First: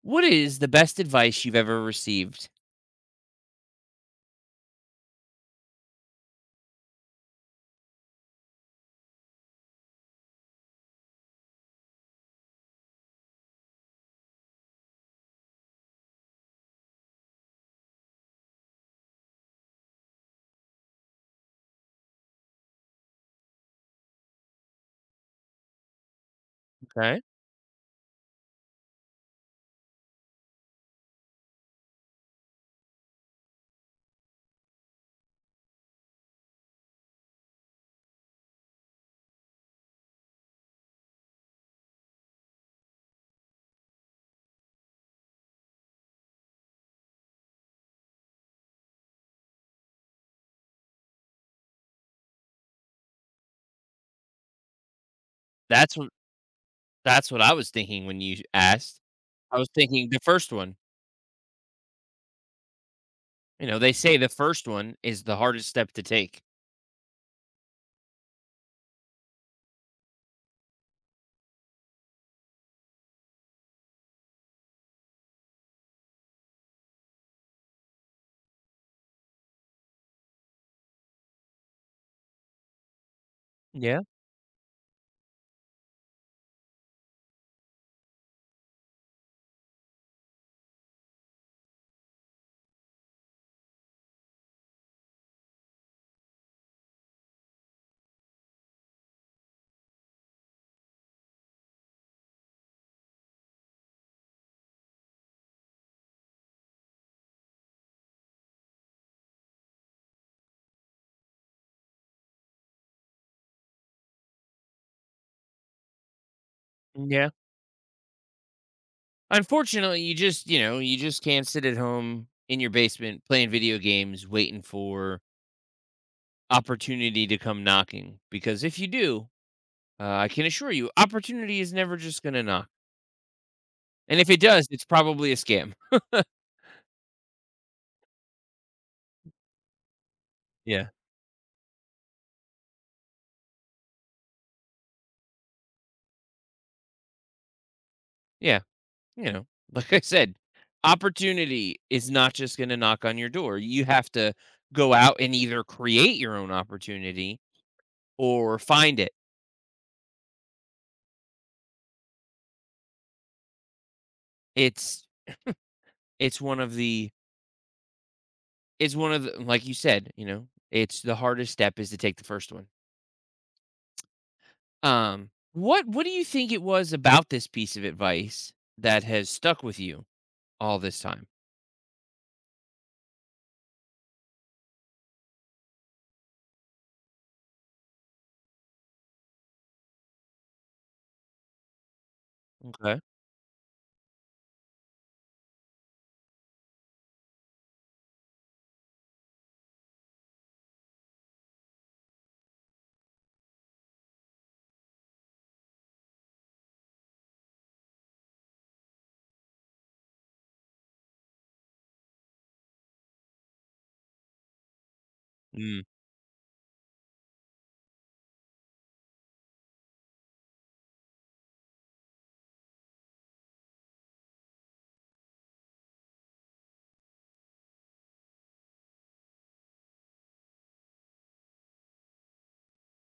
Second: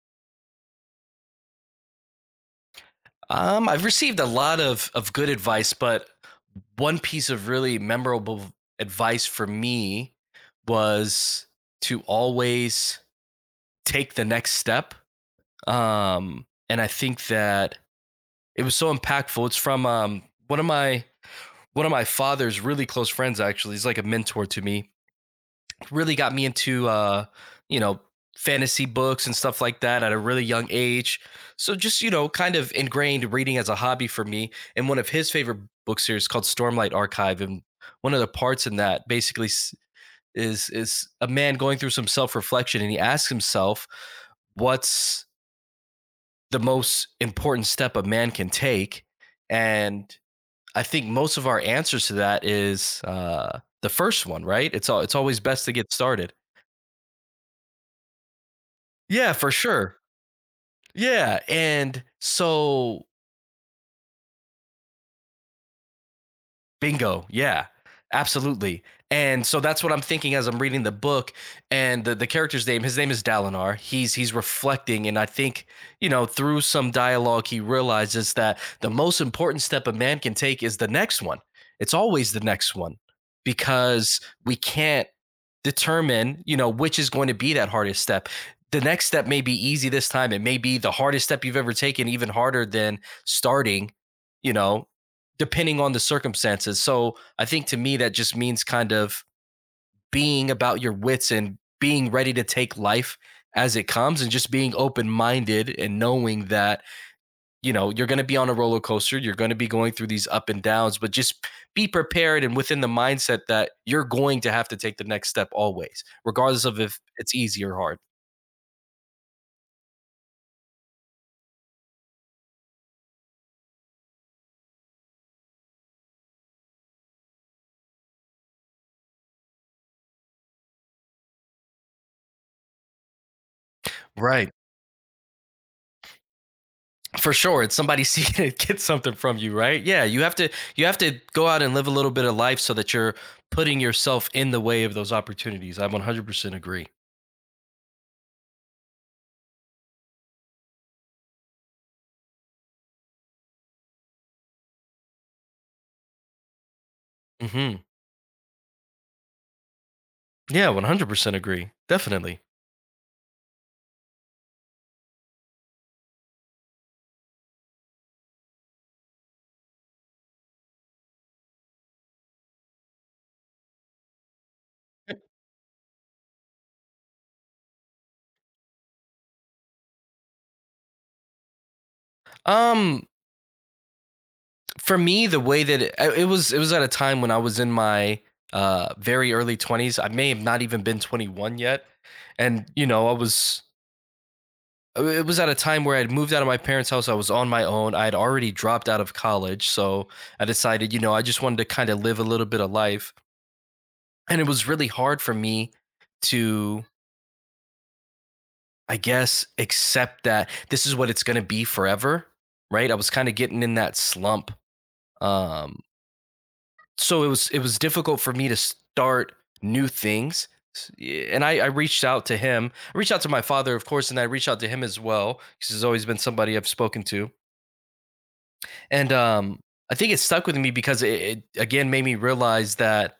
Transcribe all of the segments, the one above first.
What is the best advice you've ever received? I've received a lot of good advice, but one piece of really memorable advice for me was to always take the next step. And I think that it was so impactful. It's from one of my father's really close friends actually. He's like a mentor to me really got me into Okay. You know, fantasy books and stuff like that at a really young age. So just kind of ingrained reading as a hobby for me. And one of his favorite book series called Stormlight Archive, and one of the parts in that basically is a man going through some self-reflection, and he asks himself what's the most important step a man can take. And I think most of our answers to that is the first one, right? It's always best to get That's what started. that's what I was thinking when you asked. Yeah, for I was sure. thinking the first one. Yeah, and so. You know, they say the first one is the hardest step to take. Bingo. Yeah. Absolutely. And so that's what I'm thinking as I'm reading the book. And the character's name, his name is Dalinar. He's reflecting, and I think, through some dialogue he realizes that the most important step a man can take is the next one. It's always the next one, Yeah. because we can't determine, which is going to be that hardest step. The next step may be easy this time. It may be the hardest step you've ever taken, even harder than starting, you know depending on the circumstances. So I think to me, that just means kind of being about your wits and being ready to take life as it comes, and just being open minded and knowing that, you're going to be on a roller coaster. You're going to be going through these up and downs, but just be prepared and within the mindset that you're going to have to take the next step always, regardless of if Yeah. it's easy or hard. Unfortunately, you just can't sit at home in your basement playing video games waiting for opportunity to come knocking, because if you do, I can assure you opportunity is never just going to knock. And if it Right. does, it's probably a scam. For sure it's somebody seeking to get something from you, right? Yeah. You have to Yeah. Go out and live a little bit of life so that you're putting yourself in the way of those opportunities. I 100% agree. Yeah. You know, like I said, opportunity is not just going to knock on your door. You have to go out and either create your own opportunity Hmm. or find it. Yeah, 100% agree, definitely. It's it's one of the it's one of the, like you said, you know, it's the hardest step is to take the first one. What do you think it was about this piece of advice that has stuck with you all this time? um for me, the way that it was at a time when I was in my very early 20s. I may have not even been 21 yet. And, Okay. I was. It was at a time where I'd moved out of my parents' house. I was on my own. I had already dropped out of college. So I decided, I just wanted to kind of live a little bit of life. And it was really hard for me to, I guess, accept that this is what it's going to be forever. Right. I was kind of getting in that slump. Mm. Um, so it was difficult for me to start new things. Yeah. And I reached out to him. I reached out to my father, of course, and I reached out to him as well, because he's always been somebody I've spoken to. And I think it stuck with me because it again made me realize that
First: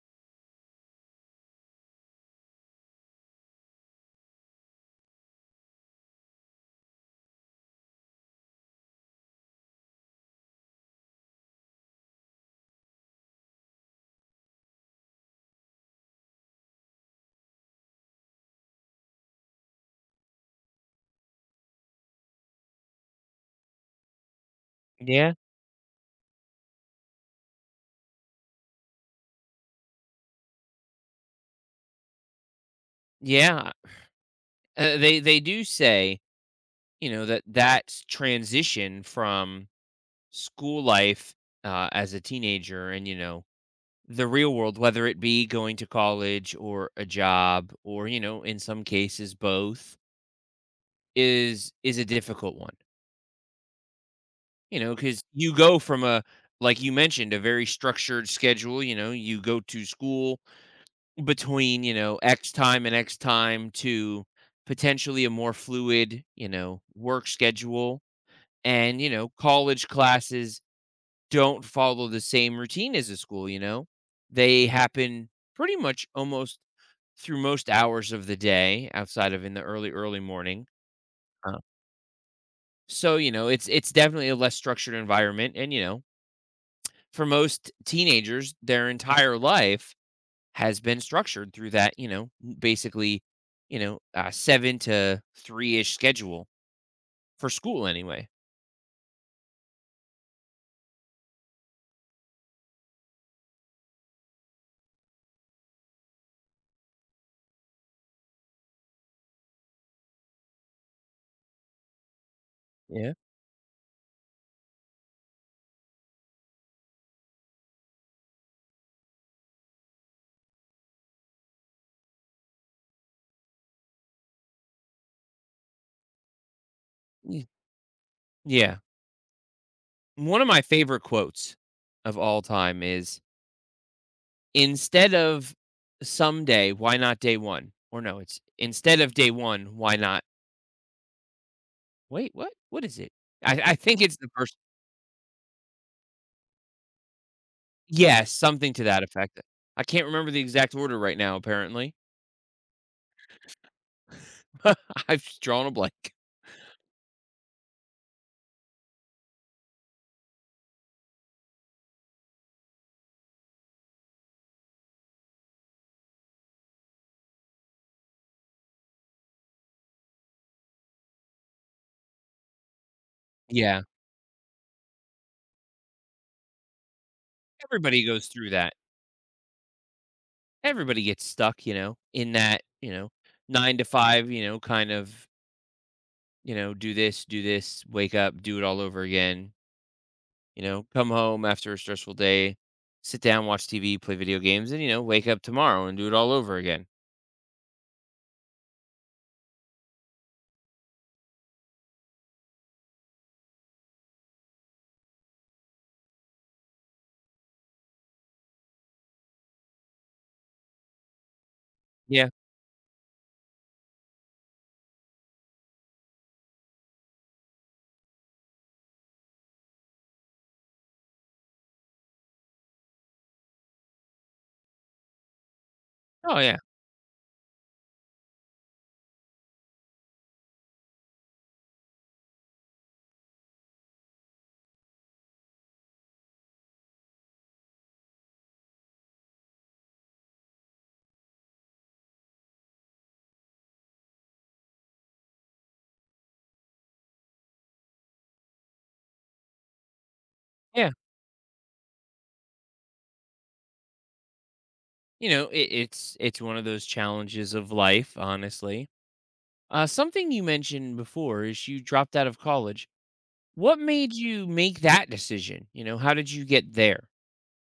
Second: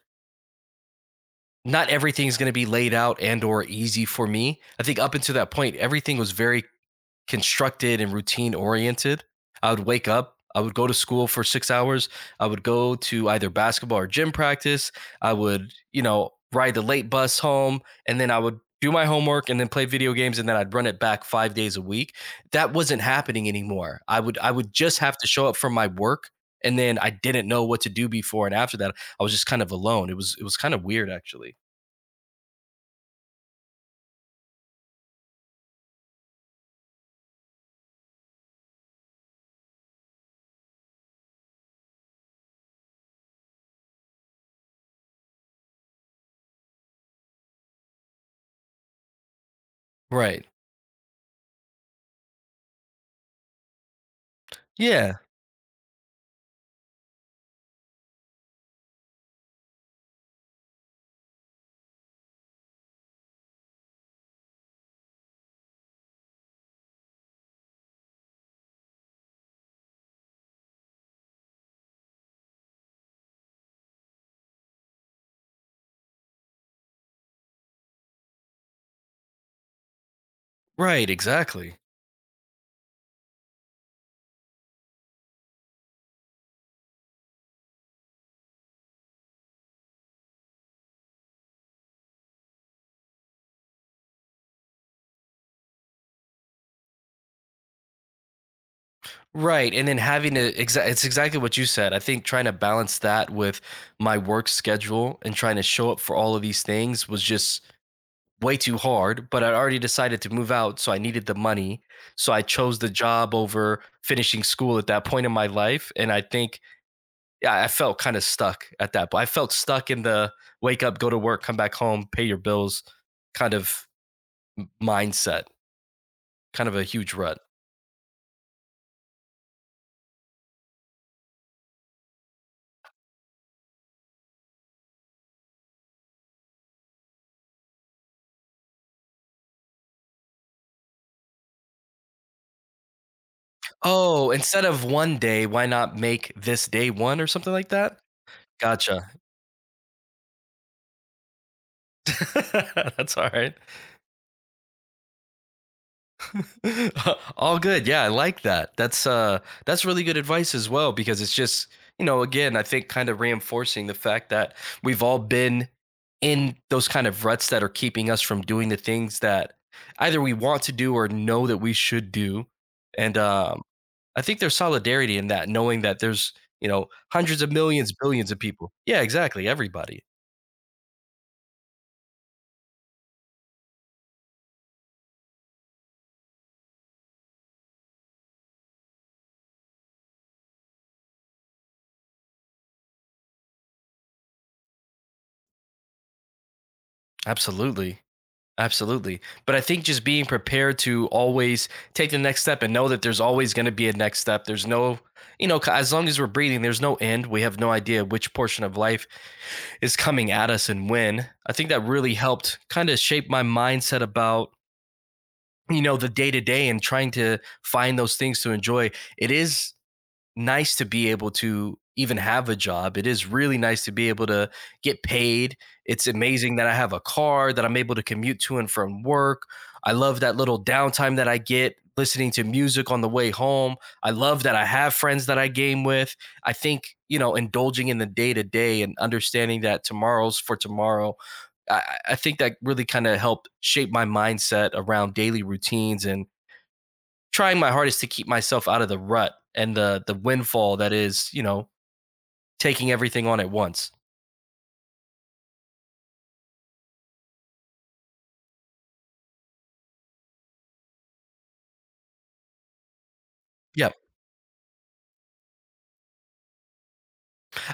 not everything's going to be laid out and or easy for me. I think up until that point, everything was very constructed and routine oriented. I would wake up, I would go to school for 6 hours, I would go to either basketball or gym practice, I would, ride the late bus home, and then I would do my homework and then play video games, and then I'd run it back 5 days a week. That wasn't happening anymore. I would just have to Yeah. show up for my work, and then I didn't know what to do before and after that. I was just kind of alone. It was kind of weird actually. Yeah. They do say, you know, that that transition from school life, as a teenager, and, you know, the real world, whether it be going to college or a job or, you know, in some cases both, Right. is a difficult one, you know, Yeah. because you go from a, like you mentioned, a very structured schedule. You know, you go to school between, you know, x time and x time to potentially a more fluid, you know, work schedule. And, you know, college classes don't follow the same routine as a school, you know? They happen pretty much almost through most hours of the day outside of in the early, early morning. Right, Uh, exactly. So, you know, it's definitely a less structured environment. And, you know, for most teenagers, their entire life has been structured through that, you know, basically, you know, seven to three ish schedule for school anyway. Right, and then having to exa it's exactly what you said. I think trying to balance that with my work schedule and trying to show up for all of these things was just way too hard, but I'd already decided to move out, so I needed the money. So I chose the Yeah. job over finishing school at that point in my life, and I think, yeah, I felt kinda stuck at that po I felt stuck in the wake up, go to work, come back home, pay your bills kind of mindset, kind of a huge rut. Y- Yeah. One of my favorite quotes of all time is, instead of someday, why not day one? Or no, it's instead of day one, why not, wait, what? What is it? I think it's the Oh, first. instead of one day, why not make this day one or something like that? Yes, something to that Gotcha. effect. I can't remember the exact order right now, apparently. That's alright. I've just drawn a blank. All good, yeah, I like that. That's really good advice as well, because it's just, again, I think kinda reinforcing the fact that we've all been in those kind of ruts that are keeping us from doing the things that either we want to do or know that we should do. And, Yeah. I think there's solidarity in that, knowing that there's, you know, hundreds of millions, Everybody goes billions of through people. that. Yeah, exactly. Everybody. Everybody gets stuck, you know, in that, you know, nine to five, you know, kind of, you know, do this, wake up, do it all over again. You know, come home after a stressful day, sit down, watch TV, play video games, and, you know, wake up tomorrow and do it all over again. Absolutely. Absolutely. But I think just being prepared to always take the next step and know that there's always going to be a next step. There's no, as long as we're breathing, there's no end. We have no idea which portion of life is coming at us and when. I think that really Yeah. helped kind of shape my mindset about, the day to day and trying to find those things to enjoy. It is nice to be able to even have a job. It is really nice to be able to get paid. It's Oh amazing yeah. that I have a car that I'm able to commute to and from work. I love that little downtime that I get listening to music on the way home. I love that I have friends that I game with. I think, indulging in the day to day and understanding that tomorrow's for tomorrow. I think that really kind of helped shape my mindset around daily routines and trying my hardest to keep myself out of the rut and the windfall Yeah. that is, taking everything on at once. You know, it's one of those challenges of life, honestly. Something you mentioned before is you dropped out of college. What Yeah. made you make that decision? You know, how did you get there?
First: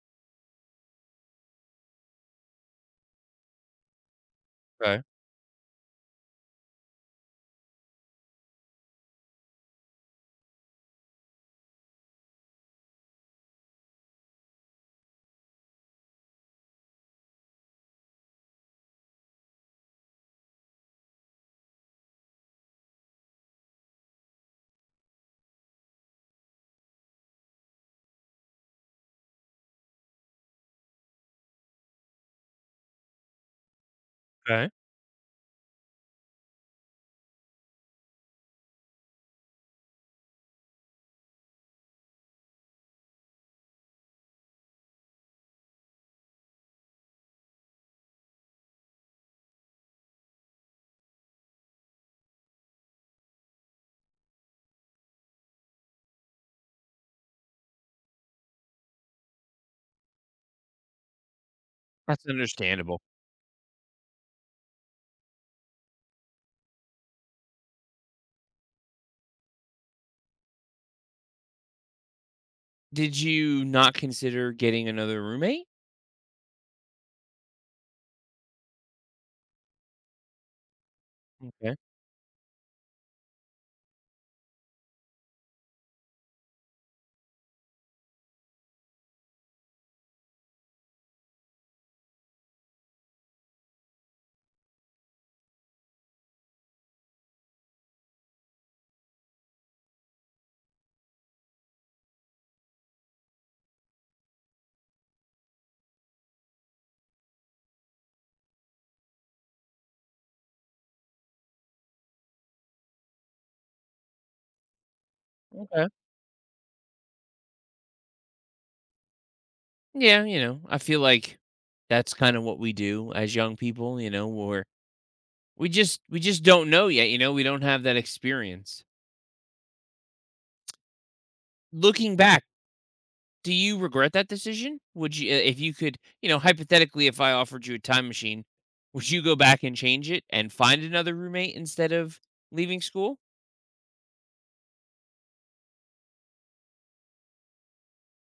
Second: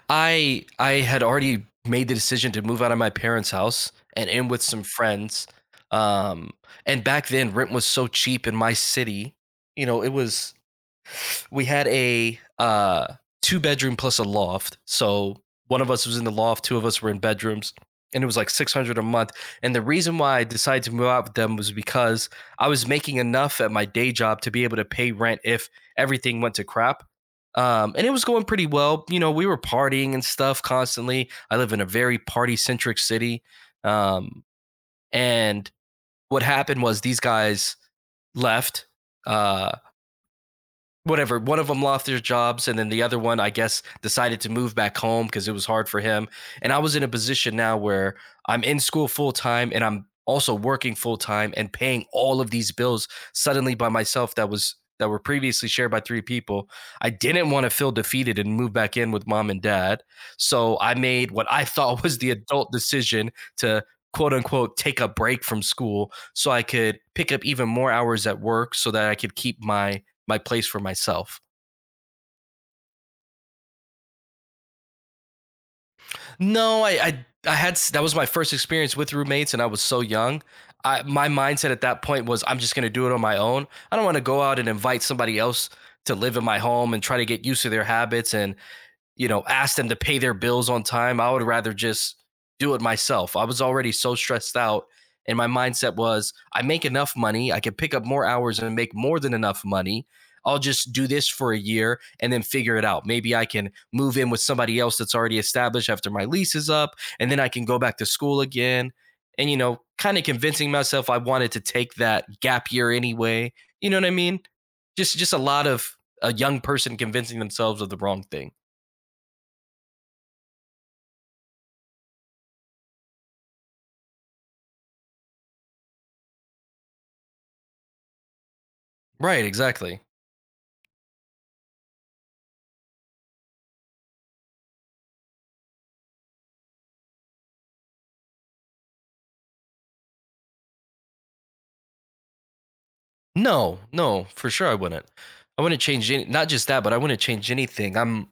I had already made the decision to move out of my parents' house and in with some Okay. friends. Um and back then rent was so cheap in my city. You know, it was We had a two-bedroom plus a loft. So one of us was in the loft, two of us were in bedrooms, and it was like 600 a month. And the reason why I decided to move out with them was because I was making enough at my day job to be able to pay rent if everything went to crap. And it was going pretty well. We were partying and stuff constantly. I live in a very party centric city. Um, Okay. and what happened was these guys left. Uh, whatever one of them lost their jobs, and then the other one I guess decided to move back home because it was hard for him. And I was in a position now where I'm in school full time and I'm also working full time and paying all of these bills suddenly by myself that were previously shared by three people. I didn't want to feel defeated and move back in with mom and dad, so I made what I thought was That's the adult understandable. decision to quote unquote take a break from school so I could pick up even more hours at work so that I could keep my place for myself. Did you not consider getting another roommate? No, I had that was my first experience with roommates, and I was so young. My mindset Okay. at that point was I'm just going to do it on my own. I don't want to go out and invite somebody else to live in my home and try to get used to their habits and, ask them to pay their bills on time. I would rather just do it myself. I was already so stressed out. And my mindset was I make enough money. I can pick up more hours and make more than enough money. I'll just do this for a year and then figure it out. Maybe I can move in with somebody else that's already established after my lease is up. And then I can go back to school again. And, kind of convincing myself I wanted to take that gap year anyway. You know what I mean? Just a lot Okay. of a young person convincing themselves of the wrong thing. Yeah, you know, I feel like that's kind of what we do as young people, you know, we just don't know yet, you know, we don't have that experience. Right, exactly. Looking back, do you regret that decision? Would you, if you could, you know, hypothetically, if I offered you a time machine, would you go back and change it and find another roommate instead of leaving school? No, no, for sure I wouldn't. I wouldn't change any, not just that, but I wouldn't change anything.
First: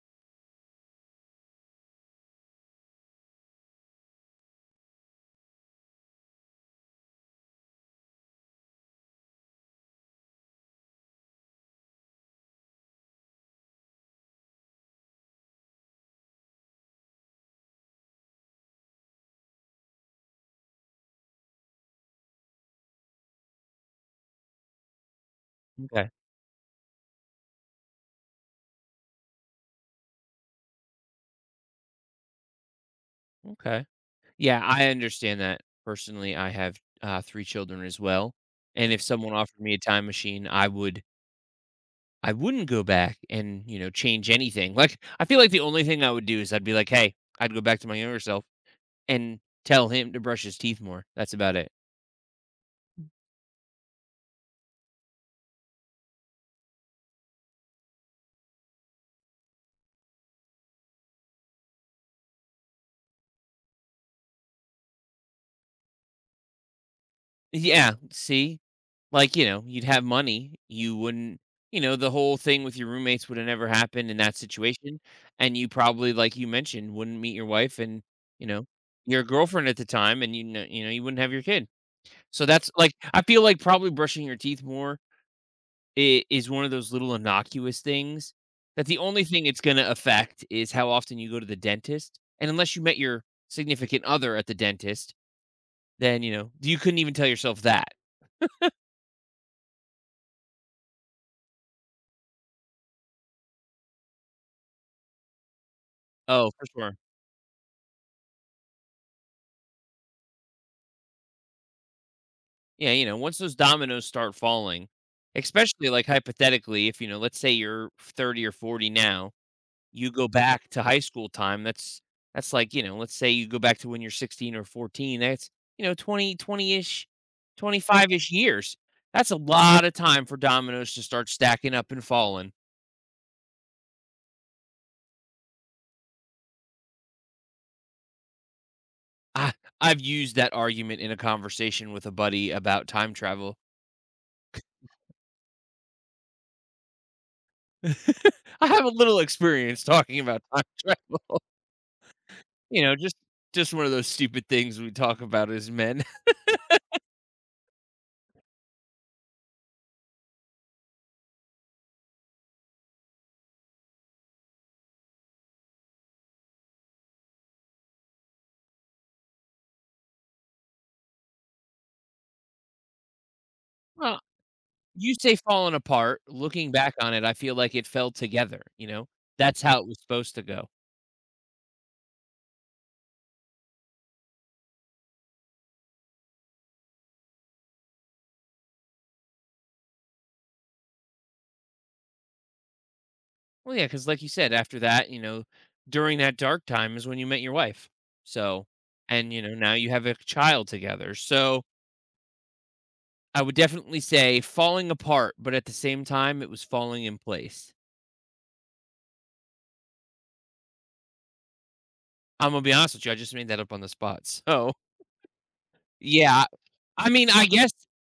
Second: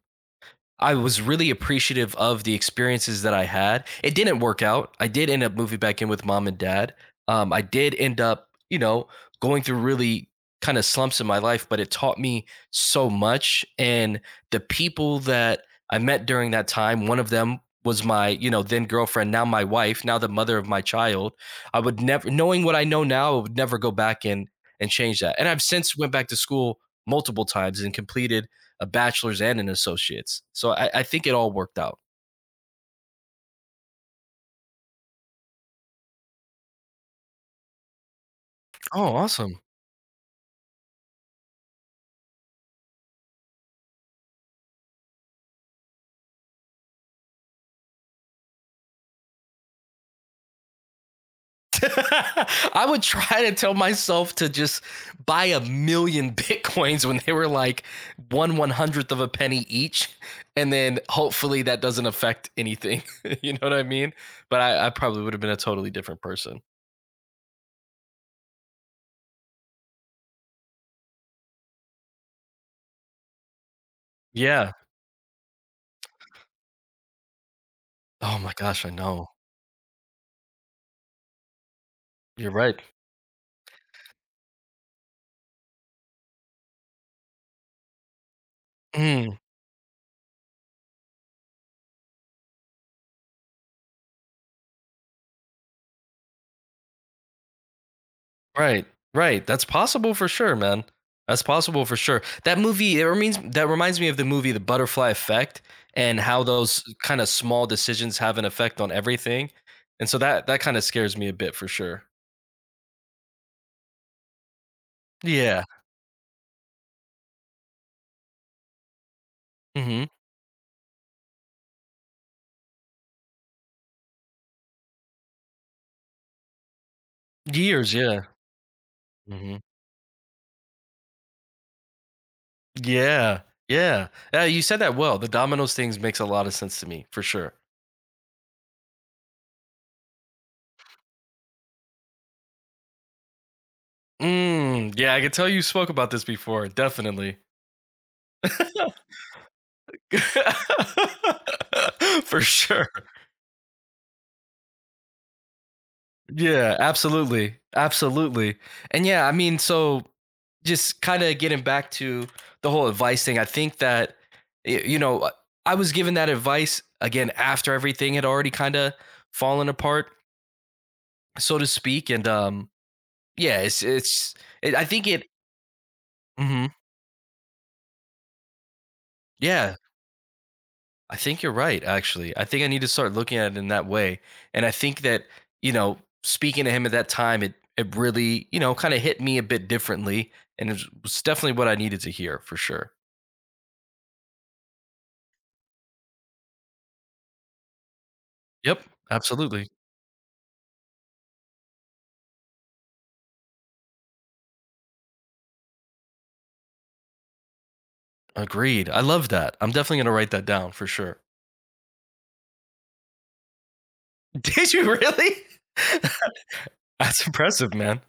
I was really appreciative of the experiences that I had. It didn't work out. I did end up moving back in with mom and dad. I did end up, going through really kind of slumps in my life, but it taught me so much. And the people that I met during that time, one of them was my, then girlfriend, now my wife, now the mother of my child. I would never, knowing what I know now, I would never go back and change that. And I've since went Okay. back to school multiple times and completed a bachelor's and an associate's. So I think it all worked out. Okay. Yeah, I understand that. Personally, I have three children as well, and if Oh, someone offered awesome. me a time machine, I wouldn't go back and, you know, change anything. Like, I feel like the only thing I would do is I'd be like, "Hey, I'd go back to my younger self." And tell him to brush his teeth more. That's about it. I would try to tell myself to just buy a million bitcoins when they were like one one 100th of a penny each, and then hopefully that doesn't affect anything. You know what I mean? But I probably would have been a totally different person. Yeah, see? Like, you know, you'd have money, you wouldn't you know, the whole thing with your roommates would have never happened in that Yeah. situation, and you probably, like you mentioned, wouldn't meet your wife and, Oh you my know, gosh, I your know. girlfriend at the time, and you know, you wouldn't have your kid. So You're that's, right. like, I feel like probably brushing your teeth more I is one of those little innocuous things that the only Mm. thing it's gonna affect is how often you go to the dentist, and unless you met your significant other at the dentist. Then, you know, you couldn't even tell yourself that. Right, right. That's possible for sure, man. That's possible for sure. That movie, it reminds that reminds me of the movie The Butterfly Effect and how Oh, for those sure. kind of small decisions have an effect on everything. And so that kind of scares me a bit for sure. Yeah, you know, once those dominoes start falling, Yeah. especially, like, hypothetically, if, you know, let's say you're 30 or 40 now, Mhm. you go back to high school time, that's like, you know, let's say you go back to when you're 16 or 14, that's, you know, 20 20-ish, Years, yeah. 25-ish years. That's a Mhm. lot of time for dominoes to start stacking up and falling. Yeah. Yeah. Yeah, you said that well. The dominoes things makes a lot of sense to me for sure. I I've used that argument in a conversation with a buddy about time travel. Mm, yeah, I can tell you spoke about this before, definitely. I have a little experience talking about time travel. For You sure. know, just one of those stupid things we talk about as men. Yeah, absolutely. Absolutely. And yeah, I mean, so just kind of getting back to the whole advice thing, I think that, y- you know, uh, I was given that advice again after everything had already kind of fallen apart, so to speak. And yeah, Well, I think you say falling apart. Mhm. Looking back on it, I feel like it fell together, you know? That's Yeah, how it was supposed to go. I think you're right, actually. I think I need to start looking at it in that way. And I think that, you know, speaking to him at that time, it really, kind of hit me a bit differently. And it was definitely what I needed to hear for sure. Well, yeah, because like you said, after that, you know, during that dark time is when you met your wife. So, Yep. and, you know, Absolutely. now you have a child together. So I would definitely say falling apart, but at the same time, it was falling in place. Agreed. I love that. I'm definitely gonna write that down for sure. I'm going to be honest with you. I just made that up on the spot. Did So, you really? yeah, I That's mean, I guess impressive, man.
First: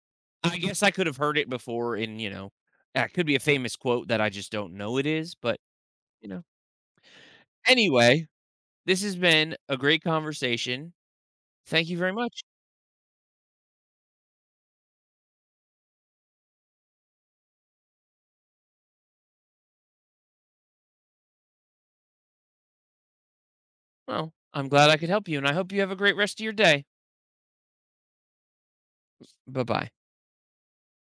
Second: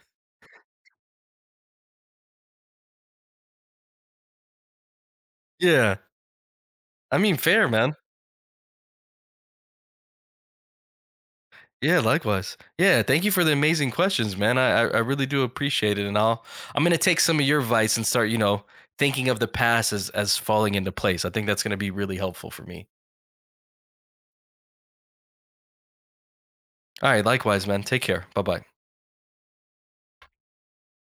I guess I could have heard it before in, you know, that could be a famous quote that I just don't know it is, but, Yeah. you know. I mean, fair, man. Anyway, this has been a great conversation. Thank you Yeah, very much. likewise. Yeah, thank you for the amazing questions, man. I really do appreciate it, and I'm gonna take some of your advice and start, thinking of the past as falling into place. I think that's gonna be really helpful for me. Well, I'm glad I could help you, and I hope you have a great rest of your day. All right, likewise, man. Take care. Bye bye. Bye-bye.